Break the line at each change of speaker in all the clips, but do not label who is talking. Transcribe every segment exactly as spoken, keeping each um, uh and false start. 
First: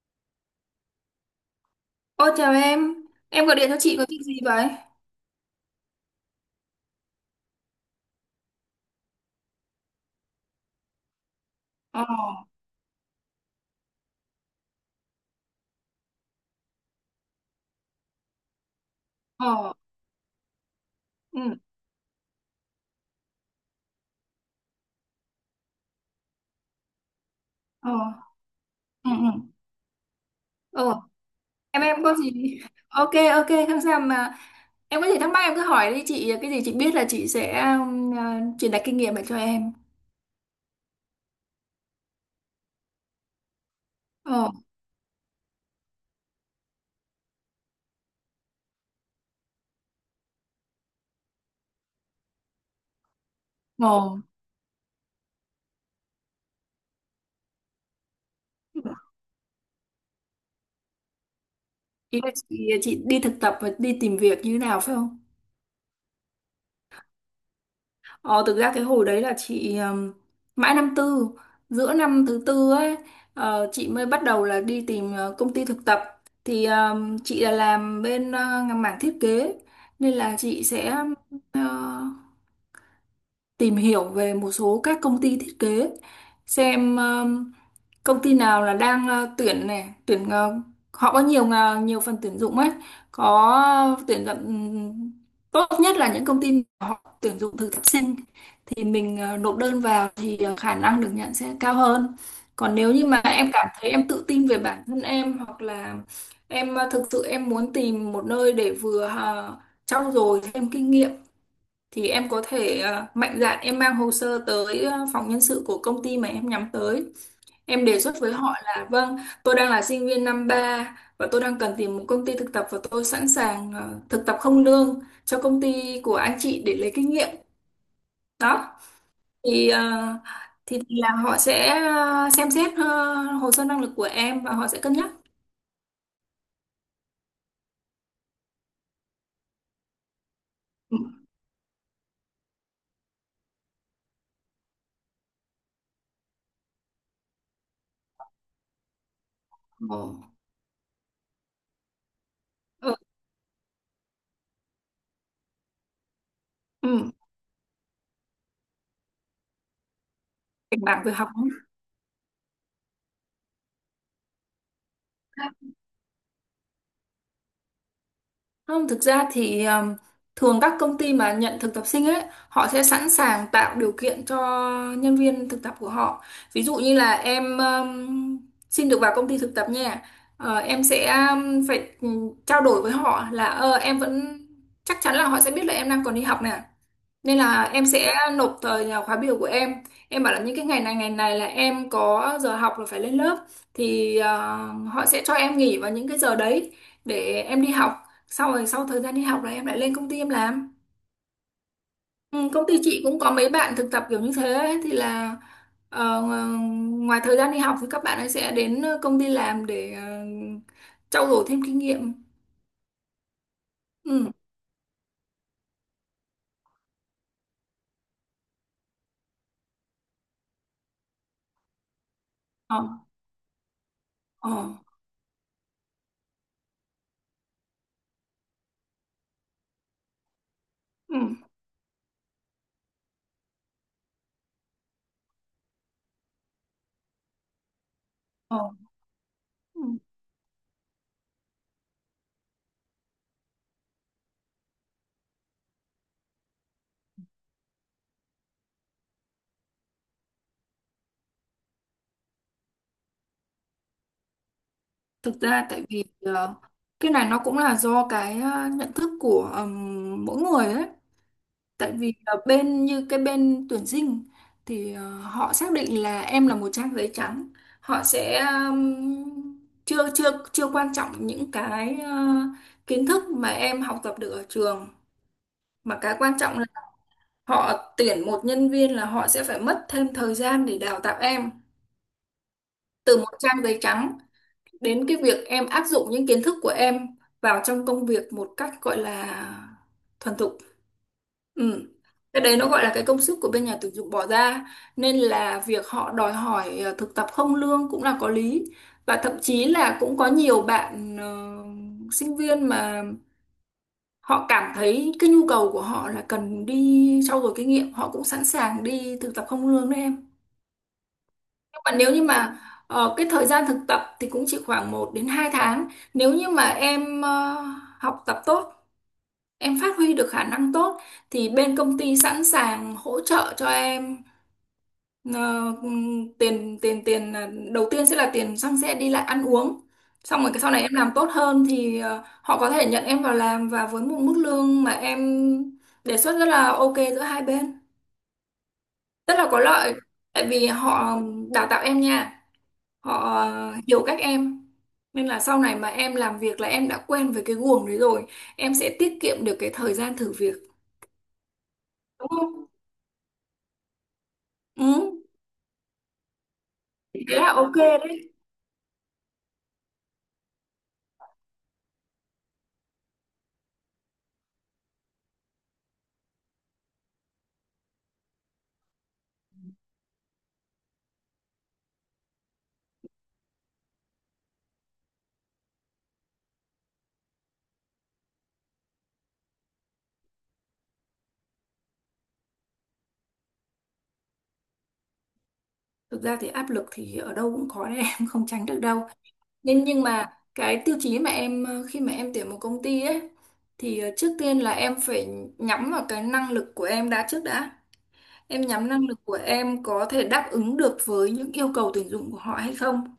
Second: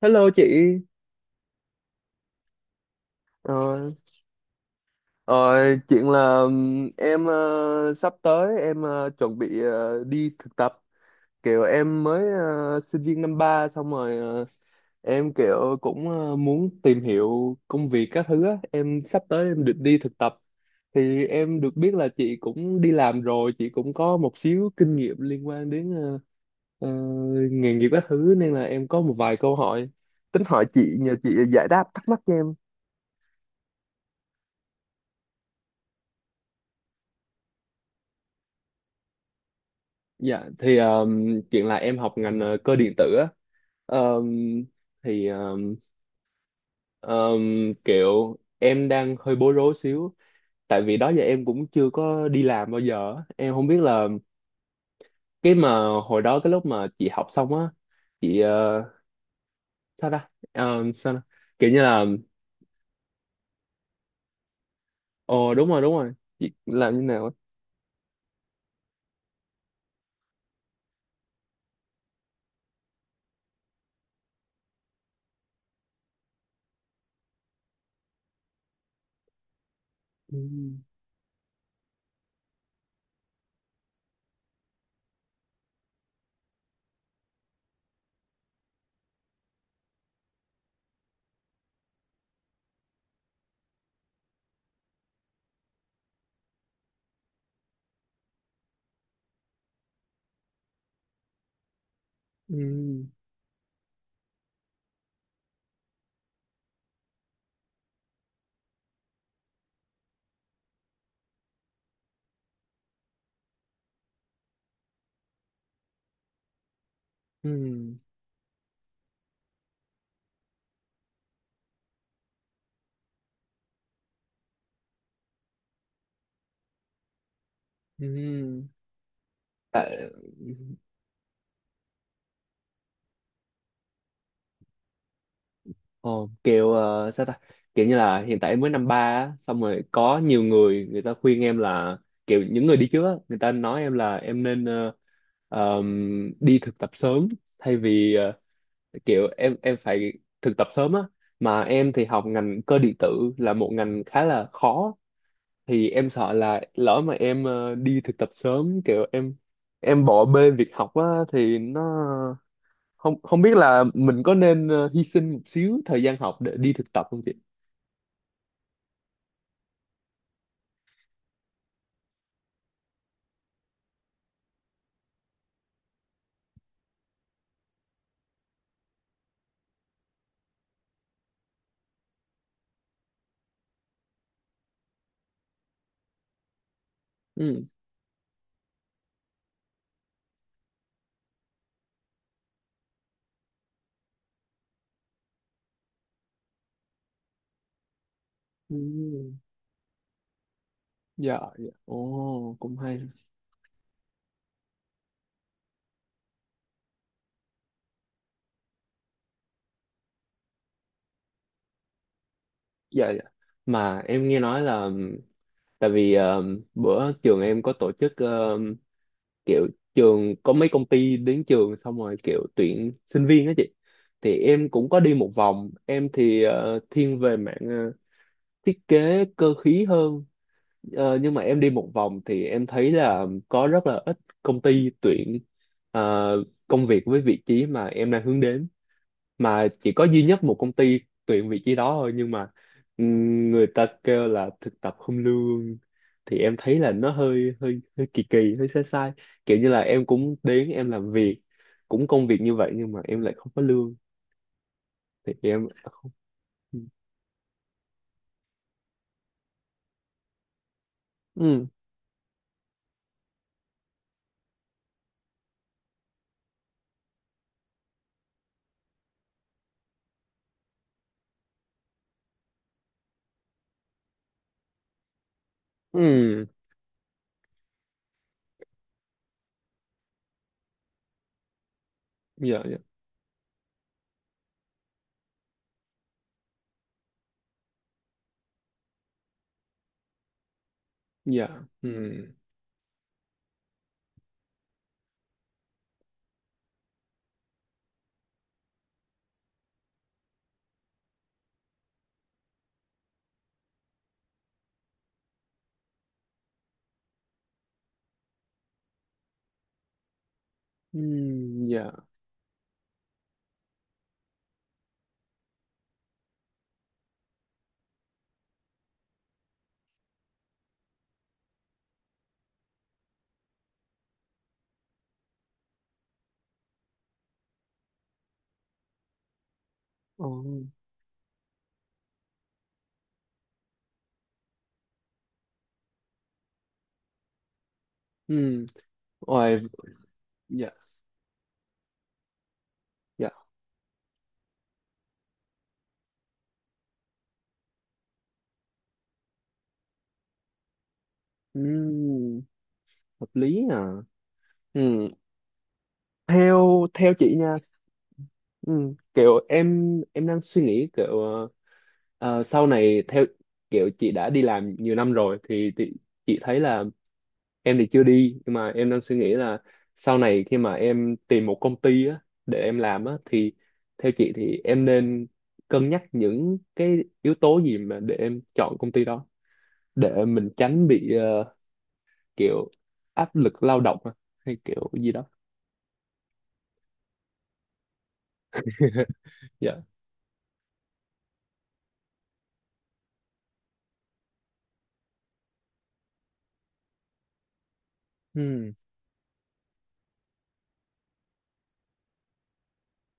Hello chị.
Ô chào em, em
ờ,
gọi điện cho chị có việc gì vậy?
ờ, Chuyện là ừm, em ờ, sắp tới em ờ, chuẩn bị ờ, đi thực tập, kiểu
Ờ,
em mới ờ, sinh viên năm ba xong rồi, ờ, em kiểu cũng ờ, muốn tìm hiểu công việc các thứ á. Em sắp tới em
ờ,
định đi thực tập thì
ừ,
em được biết là chị cũng đi làm rồi, chị cũng có một xíu kinh nghiệm liên quan đến ờ, ờ, nghề nghiệp
ờ,
các thứ nên là em có
ừ,
một vài
ừ.
câu hỏi tính hỏi chị,
Ờ,
nhờ chị giải
em
đáp
em
thắc
có
mắc
gì?
cho em.
Ok, ok, không sao mà em có gì thắc mắc em cứ hỏi đi chị, cái gì chị biết là chị sẽ um, à, truyền đạt kinh nghiệm lại cho em.
Dạ thì um, chuyện là em học ngành ờ, cơ điện tử á. Um,
Ờ,
thì um, um, kiểu em đang hơi bối rối xíu, tại vì đó giờ em cũng chưa có đi làm bao giờ á. Em không biết là
ờ,
cái mà hồi đó, cái lúc mà chị học xong á, chị ờ, sao ta? Um, sao ta? Kiểu như là
ý là chị, chị đi thực tập và đi tìm việc như thế nào phải không?
ồ đúng rồi đúng rồi, chị làm như nào á?
Ờ, thực ra cái hồi đấy là chị ừm, mãi năm tư, giữa năm thứ tư ấy, ờ, chị mới bắt đầu là đi tìm ờ, công ty thực tập, thì ừm, chị là làm bên ờ, mảng thiết kế, nên
Ừ.
là chị sẽ ờ, tìm hiểu về một số các công ty thiết kế, xem ừm, công ty nào là đang ờ, tuyển này tuyển ờ, họ có nhiều ngà- nhiều phần tuyển dụng ấy, có tuyển dụng ừm, tốt nhất là những công ty mà họ tuyển dụng thực tập sinh, thì mình ờ, nộp đơn vào thì ờ, khả năng được nhận sẽ cao hơn. Còn nếu
Ừ.
như mà em cảm thấy em tự tin về bản thân em, hoặc là em ờ, thực sự em muốn tìm một nơi để vừa ờ, trau dồi thêm kinh nghiệm, thì em có thể ờ, mạnh dạn em mang hồ sơ tới ờ, phòng nhân sự của công ty mà em nhắm tới. Em
Ừ.
đề xuất với họ là: vâng, tôi đang là sinh viên năm ba và tôi đang cần tìm một công ty thực tập và tôi sẵn sàng ờ, thực tập không lương cho công ty của anh chị để lấy kinh nghiệm.
Ừ.
Đó. Thì ờ,
Tại-
thì là họ sẽ ờ, xem xét ờ, hồ sơ năng lực của em và họ sẽ cân nhắc.
Ồ, kiểu ờ, sao ta, kiểu như là hiện tại em mới năm ba á, xong rồi có nhiều người
Ừ.
người ta khuyên em là kiểu những người đi trước á, người ta nói em là em nên ờ, ờm, đi thực tập sớm thay vì ờ, kiểu em em
Ồ.
phải thực tập sớm á, mà em thì học ngành cơ
Ừ.
điện tử là một ngành khá là khó, thì em sợ là lỡ
Ừ.
mà em ờ, đi thực tập sớm kiểu em em bỏ bê việc
Cảnh
học
báo
á,
về học.
thì nó không không biết là mình có nên ờ, hy sinh một xíu thời gian học để đi thực tập không chị?
Không, thực ra thì um, thường các công ty mà nhận thực tập sinh ấy, họ sẽ sẵn sàng tạo điều kiện cho nhân viên thực tập của họ. Ví dụ như là em um, xin được vào công ty thực tập nha, ờ, em sẽ um, phải ừ, trao đổi với họ là ờ, em vẫn, chắc chắn là họ sẽ biết là em đang còn đi học nè. Nên
Ừ.
là em sẽ nộp thời là khóa biểu của em. Em bảo là những cái ngày này ngày này là em có giờ học là phải lên lớp, thì ờ, họ sẽ cho em nghỉ vào những cái giờ đấy để em đi học. Sau rồi sau thời gian đi học
Ừ.
là em lại lên công ty em làm.
Dạ, dạ,
Ừ,
ồ
công
cũng
ty
hay.
chị cũng có mấy bạn thực tập kiểu như thế ấy, thì là ờ, ngoài thời gian đi học thì các bạn ấy sẽ đến công ty làm để ờ, trau dồi thêm kinh nghiệm.
Dạ, dạ, mà em
Ừ.
nghe nói là tại vì ờ, bữa trường em có tổ chức ờ, kiểu trường có mấy công ty đến trường xong rồi kiểu tuyển
Ờ.
sinh viên đó chị, thì
Ờ.
em cũng có đi một vòng, em thì ờ, thiên về mạng ờ, thiết kế cơ khí hơn.
Ừ.
Ờ, nhưng mà em đi một vòng thì em thấy là có rất là ít công ty tuyển ờ, công việc với vị trí mà em đang hướng
Ờ.
đến, mà
Ừ.
chỉ có duy nhất một công ty tuyển vị trí đó thôi nhưng mà ừm, người ta kêu là thực tập không lương, thì em thấy là nó hơi hơi hơi kỳ kỳ, hơi sai sai, kiểu như là em cũng đến em làm việc cũng công việc như vậy nhưng mà em lại không có lương thì
Thực ra
em
tại vì
không.
ờ,
Ừ.
cái này nó cũng là do cái ờ, nhận thức của ừm, mỗi người ấy.
Ừ.
Tại vì là bên như cái bên tuyển sinh thì ờ, họ xác định là em là một trang giấy trắng. Họ sẽ ừm, chưa chưa chưa quan trọng những cái ờ, kiến thức mà em học tập được ở trường, mà cái quan
Ừ.
trọng là họ tuyển một nhân viên là họ sẽ phải mất thêm thời gian để đào tạo em
Dạ, dạ,
từ một trang giấy trắng đến cái việc em áp dụng những kiến thức của em vào trong công việc một cách gọi là thuần thục.
dạ. Ừ.
Ừ. Cái đấy nó gọi là cái công sức của bên nhà tuyển dụng bỏ ra, nên là việc họ đòi hỏi ờ, thực tập không lương cũng là có lý, và thậm chí là cũng có nhiều bạn ờ, sinh viên mà họ cảm thấy cái nhu cầu của họ là cần đi trau dồi kinh nghiệm, họ cũng sẵn sàng đi thực tập không lương đấy em.
Ừ.
Nhưng
Dạ.
mà nếu như mà ờ, cái thời gian thực tập thì cũng chỉ khoảng một đến hai tháng. Nếu như mà em ờ, học tập tốt, em phát huy được khả năng tốt, thì bên công ty sẵn sàng hỗ trợ cho em ờ, ừm, tiền tiền tiền là- đầu tiên sẽ là tiền xăng xe đi lại ăn uống.
Ồ.
Xong rồi cái sau này em làm tốt hơn thì ờ, họ có thể nhận em vào làm và với một mức lương mà em đề xuất rất là ok giữa hai bên.
Ừ,
Rất là có
rồi.
lợi tại vì
Dạ,
họ đào tạo em nha,
dạ,
họ hiểu các em, nên là sau này mà em làm việc là em đã quen với cái guồng đấy rồi, em sẽ tiết kiệm được cái thời gian thử việc,
ừ,
đúng không.
hợp lý à. Ừ,
Ừ,
theo theo
thế
chị
là
nha,
ok đấy.
ừ, kiểu em em đang suy nghĩ kiểu ờ, ờ, sau này theo kiểu chị đã đi làm nhiều năm rồi thì, thì chị thấy là em thì chưa đi nhưng mà em đang suy nghĩ là sau này khi mà em tìm một công ty á, để em làm á thì theo chị thì em nên cân nhắc những cái yếu tố gì mà để em chọn công ty đó, để mình tránh bị ờ, kiểu áp lực lao động à? Hay kiểu gì đó?
Thực ra thì áp lực thì ở đâu cũng có đấy em không tránh được đâu,
Dạ.
nên nhưng mà cái tiêu chí mà em ờ, khi mà em tuyển một công ty ấy, thì ờ, trước tiên là em phải nhắm vào cái năng lực của em đã trước đã. Em
Hmm.
nhắm năng lực của em có thể đáp ứng được với những yêu cầu tuyển dụng của họ hay không.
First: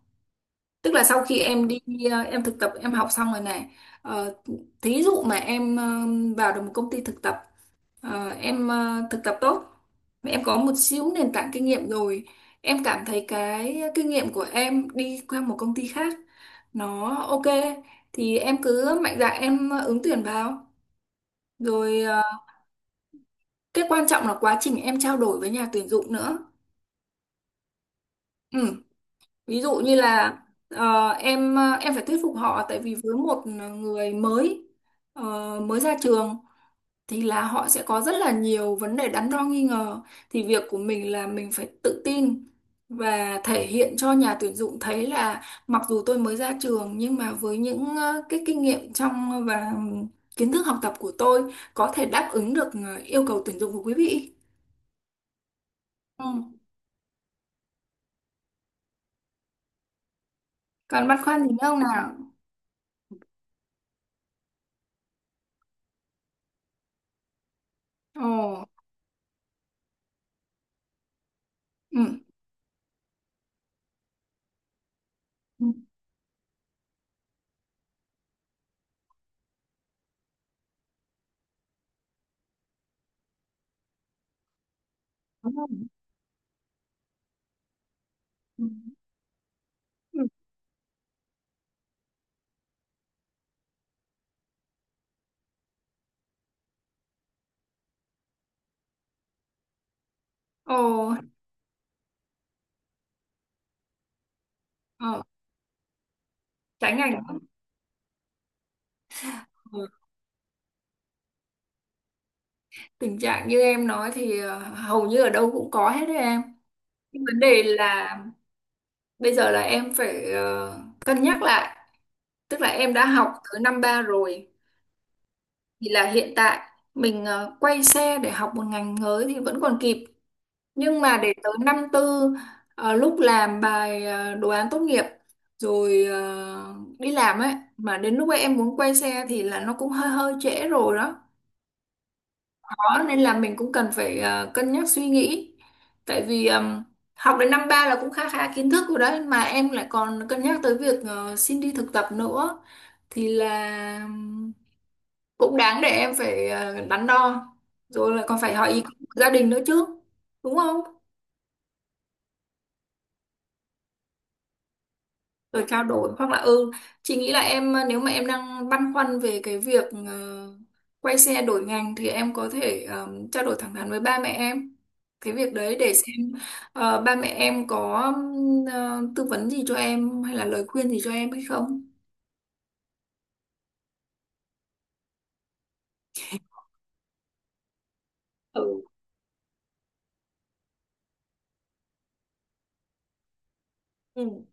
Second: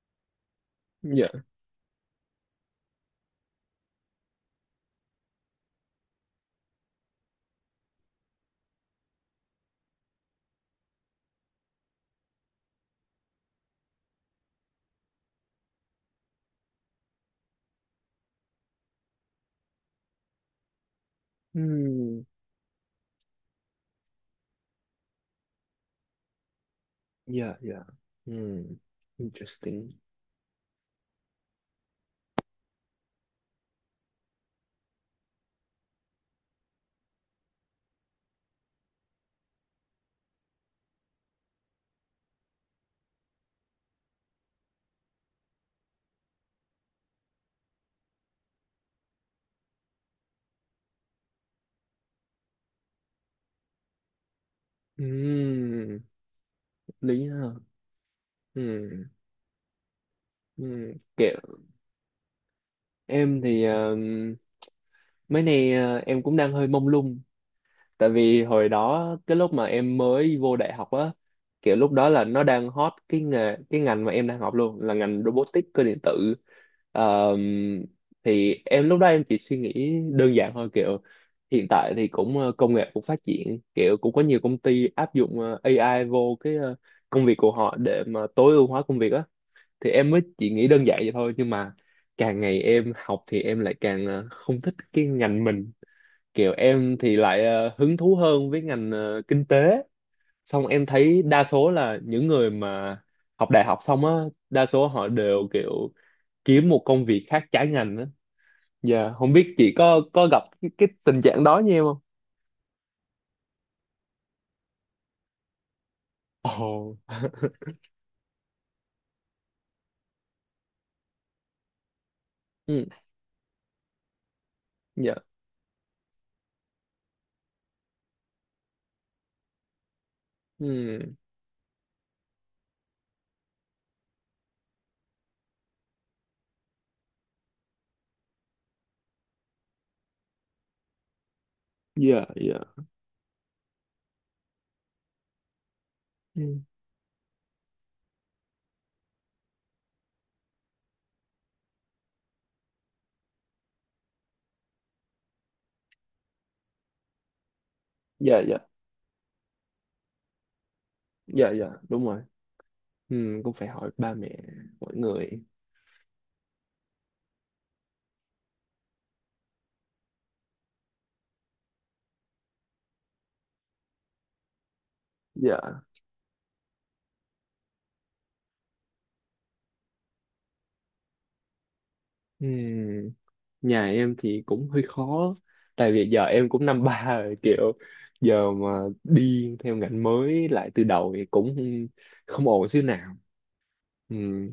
Tức là sau
Dạ.
khi em đi ờ, em thực tập em học xong rồi này, ờ, thí dụ mà em ờ, vào được một công ty thực tập, ờ, em ờ, thực tập tốt, em có một xíu nền tảng kinh nghiệm rồi, em cảm thấy cái kinh nghiệm của em đi qua một công ty khác nó ok, thì em cứ mạnh dạn em ứng tuyển vào. Rồi
Hmm.
ờ, cái quan trọng là quá trình em trao đổi với nhà tuyển dụng nữa.
Dạ, dạ. Hmm.
Ừ. Ví dụ
Interesting.
như là ờ, em ờ, em phải thuyết phục họ, tại vì với một người mới, ờ, mới ra trường, thì là họ sẽ có rất là nhiều vấn đề đắn đo nghi ngờ, thì việc của mình là mình phải tự tin và thể hiện cho nhà tuyển dụng thấy là mặc dù tôi mới ra trường nhưng mà với những ờ, cái kinh nghiệm trong và kiến thức học tập của tôi có thể đáp ứng được ờ, yêu cầu tuyển dụng của quý vị.
Hmm.
Ừ.
Lý ha. Hmm. Hmm.
Còn băn
Kiểu
khoăn gì nữa không nào?
em thì um, mấy nay uh, em cũng đang hơi mông lung, tại
Ồ.
vì hồi đó cái lúc mà em mới vô đại học á, kiểu lúc đó
Ừ.
là nó đang hot, cái nghề cái ngành mà em đang học luôn là ngành
Ừ.
robotics cơ điện tử. Ờm, thì em lúc đó em chỉ suy nghĩ đơn giản thôi, kiểu hiện tại thì cũng ờ, công nghệ cũng phát triển, kiểu cũng có nhiều công ty áp dụng ờ, a i vô cái ờ, công việc của họ để mà tối
Ừ.
ưu hóa công việc á, thì em
Ừ.
mới chỉ nghĩ đơn giản vậy thôi nhưng mà càng ngày em học thì em lại càng ờ, không thích cái ngành mình, kiểu em thì lại ờ, hứng thú hơn với ngành ờ, kinh tế. Xong em
Ồ.
thấy đa số là những người mà học đại học xong á, đa số họ
Ờ,
đều kiểu kiếm một
tránh
công
ảnh
việc
hưởng.
khác trái ngành á. Dạ không biết chị
Ừ.
có có gặp cái, cái tình trạng đó như em không?
Tình trạng như em nói thì ờ, hầu như ở đâu cũng có hết đấy em.
Ồ,
Nhưng vấn đề là bây giờ là em phải ờ, cân nhắc lại. Tức là
ừ.
em đã học tới năm ba rồi,
Dạ.
thì là hiện tại mình ờ, quay xe để học một ngành mới thì vẫn còn kịp.
Ừ.
Nhưng mà để tới năm tư, ờ, lúc làm bài ờ, đồ án tốt nghiệp rồi ờ, đi làm ấy, mà đến lúc ấy em muốn quay xe thì là nó cũng hơi hơi trễ rồi đó.
Dạ, dạ,
Rõ, nên là mình cũng cần phải ờ, cân nhắc suy nghĩ, tại vì
ừ.
ờm, học đến năm ba là cũng khá khá kiến thức rồi đấy, mà em lại còn cân nhắc tới việc ờ, xin đi thực tập nữa, thì là ừm, cũng đáng để em phải ờ, đắn đo, rồi lại còn
Dạ,
phải
dạ,
hỏi ý kiến của gia đình nữa chứ, đúng không.
dạ, dạ, đúng rồi. Ừ, cũng phải hỏi ba mẹ mọi người.
Rồi trao đổi hoặc là, ừ, chị nghĩ là em ờ, nếu mà em đang băn khoăn về cái việc ờ, quay xe đổi ngành, thì em có thể ờ, trao đổi thẳng thắn với ba mẹ em cái việc đấy
Dạ.
để xem ờ, ba mẹ em có ừm, ờ, tư vấn gì cho em hay là lời khuyên gì cho em hay không.
Ừ, nhà em thì cũng hơi khó tại vì giờ em cũng năm ba rồi, kiểu giờ mà đi theo ngành mới lại từ đầu thì cũng không ổn xíu nào. Ừ,
Ừ.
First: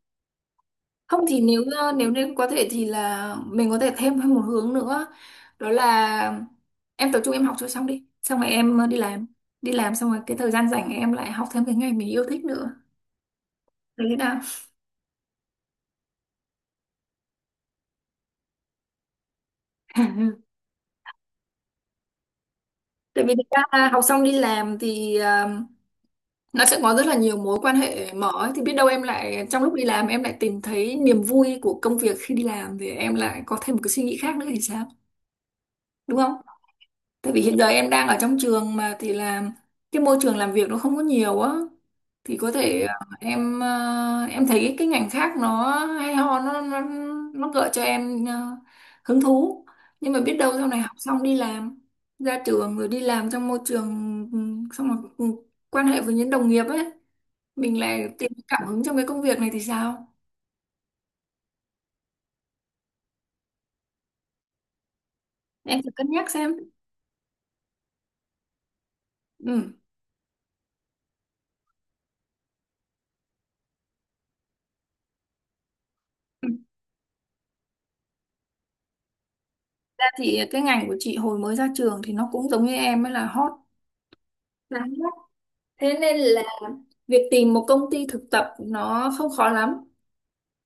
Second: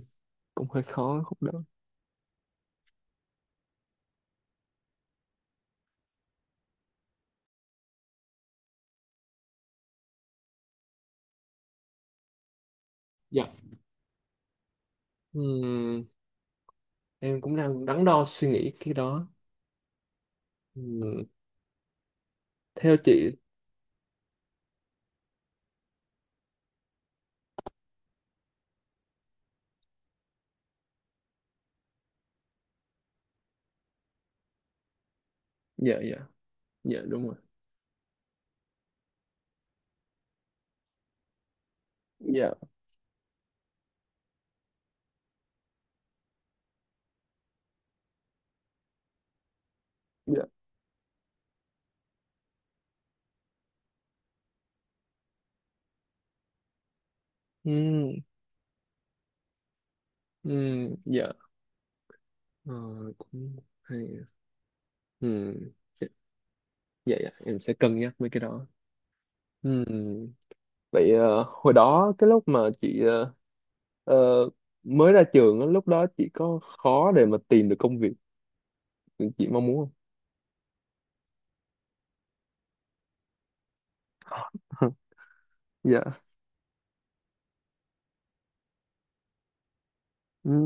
cũng hơi
Không
khó
thì
khúc đó.
nếu ờ, nếu nên có thể thì là mình có thể thêm một hướng nữa, đó là em tập trung em học cho xong đi, xong rồi em ờ, đi làm, đi làm xong rồi cái thời gian rảnh em lại học thêm cái ngành mình yêu thích nữa
Dạ.
đấy.
Ừm, em cũng đang đắn đo suy nghĩ cái đó. Ừm, Theo
Tại
chị.
vì thực ra là học xong đi làm thì ờ, nó sẽ có rất là nhiều mối quan hệ mở ấy. Thì biết đâu em lại trong lúc đi làm em lại tìm thấy niềm vui của công việc, khi đi làm thì em lại có thêm một cái suy nghĩ khác nữa thì sao?
Dạ, dạ,
Đúng không?
dạ đúng
Tại
rồi.
vì hiện giờ em đang ở trong trường mà thì làm cái môi trường làm việc nó không có nhiều á, thì có
Dạ,
thể ờ, em ờ, em thấy cái, cái ngành khác nó hay ho, nó nó nó gợi cho em ờ, hứng thú, nhưng mà biết
dạ.
đâu sau này học xong đi làm, ra trường rồi đi làm trong môi trường, ừ, xong rồi ừ, quan hệ với những đồng nghiệp ấy, mình lại
Ừ.
tìm cảm hứng trong cái công việc này thì sao.
Ừ. Dạ. ờ, Cũng hay. Ừ.
Em thử
Dạ,
cân nhắc xem.
dạ, dạ, em sẽ cân nhắc mấy cái đó.
Ừ.
Ừ. Vậy ờ, hồi đó cái lúc mà chị ờ, Ờ, mới ra trường á, lúc đó chị
Ừ.
có khó để mà tìm được công việc chị mong muốn
Ra thì cái ngành của chị hồi mới ra trường thì nó cũng giống như em ấy là hot.
không?
Đáng lắm. Thế
Dạ.
nên là việc tìm một công ty thực tập nó không khó lắm.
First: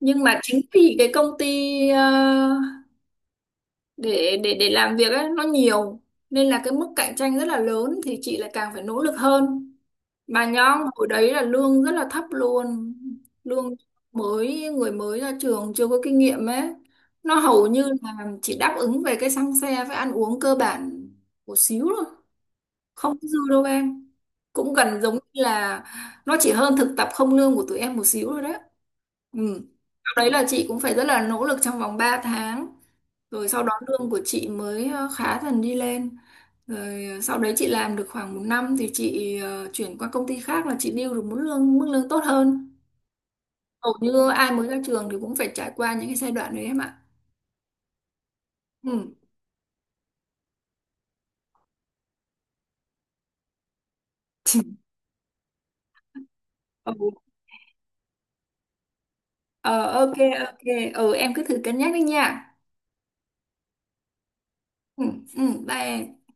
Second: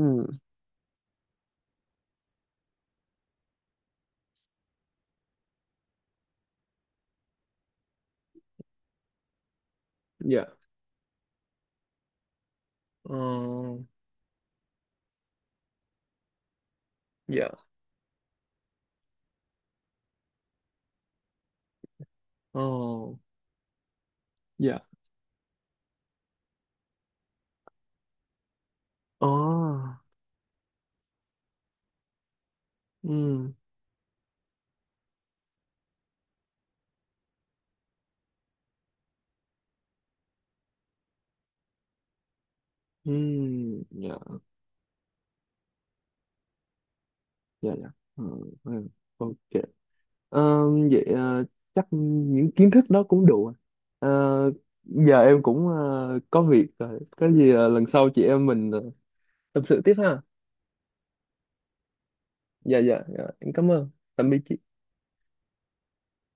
Nhưng mà chính vì cái công ty ờ, để để để làm việc ấy nó nhiều, nên là cái mức cạnh tranh rất là lớn, thì chị lại càng phải nỗ lực hơn. Mà
Dạ.
nhóm hồi đấy là lương rất là thấp luôn. Lương
Ờ.
mới, người mới ra trường chưa có kinh nghiệm ấy, nó
Dạ.
hầu như là chỉ đáp ứng về cái xăng xe với ăn uống cơ bản một xíu thôi,
Ờ.
không dư đâu em, cũng
Dạ.
gần giống như là nó chỉ hơn thực tập không lương của tụi em một xíu rồi đấy.
Ờ.
Ừ. Sau đấy là chị cũng phải rất là nỗ lực trong vòng ba tháng, rồi
Ừm.
sau đó lương của chị mới ờ, khá dần đi lên, rồi ờ, sau đấy chị làm được khoảng một năm thì chị ờ, chuyển qua công ty khác là chị điêu được mức lương mức lương tốt hơn.
Ừm.
Hầu
Dạ,
như ai mới ra trường thì cũng phải trải qua những cái giai đoạn đấy em ạ.
dạ, dạ. Ờ. Ừm.
Ừ.
Ok. Ờ. Vậy ờ, chắc những kiến thức đó cũng đủ rồi. Ờ, Giờ em cũng ờ, có việc
Ừ.
rồi, có gì ờ, lần sau chị em mình ờ, tâm
Ờ,
sự tiếp
ok,
ha.
ok. Ừ, em cứ thử cân nhắc đi nha.
Dạ, dạ, dạ em cảm ơn, tạm biệt chị.
Ừ, ừ, bye em.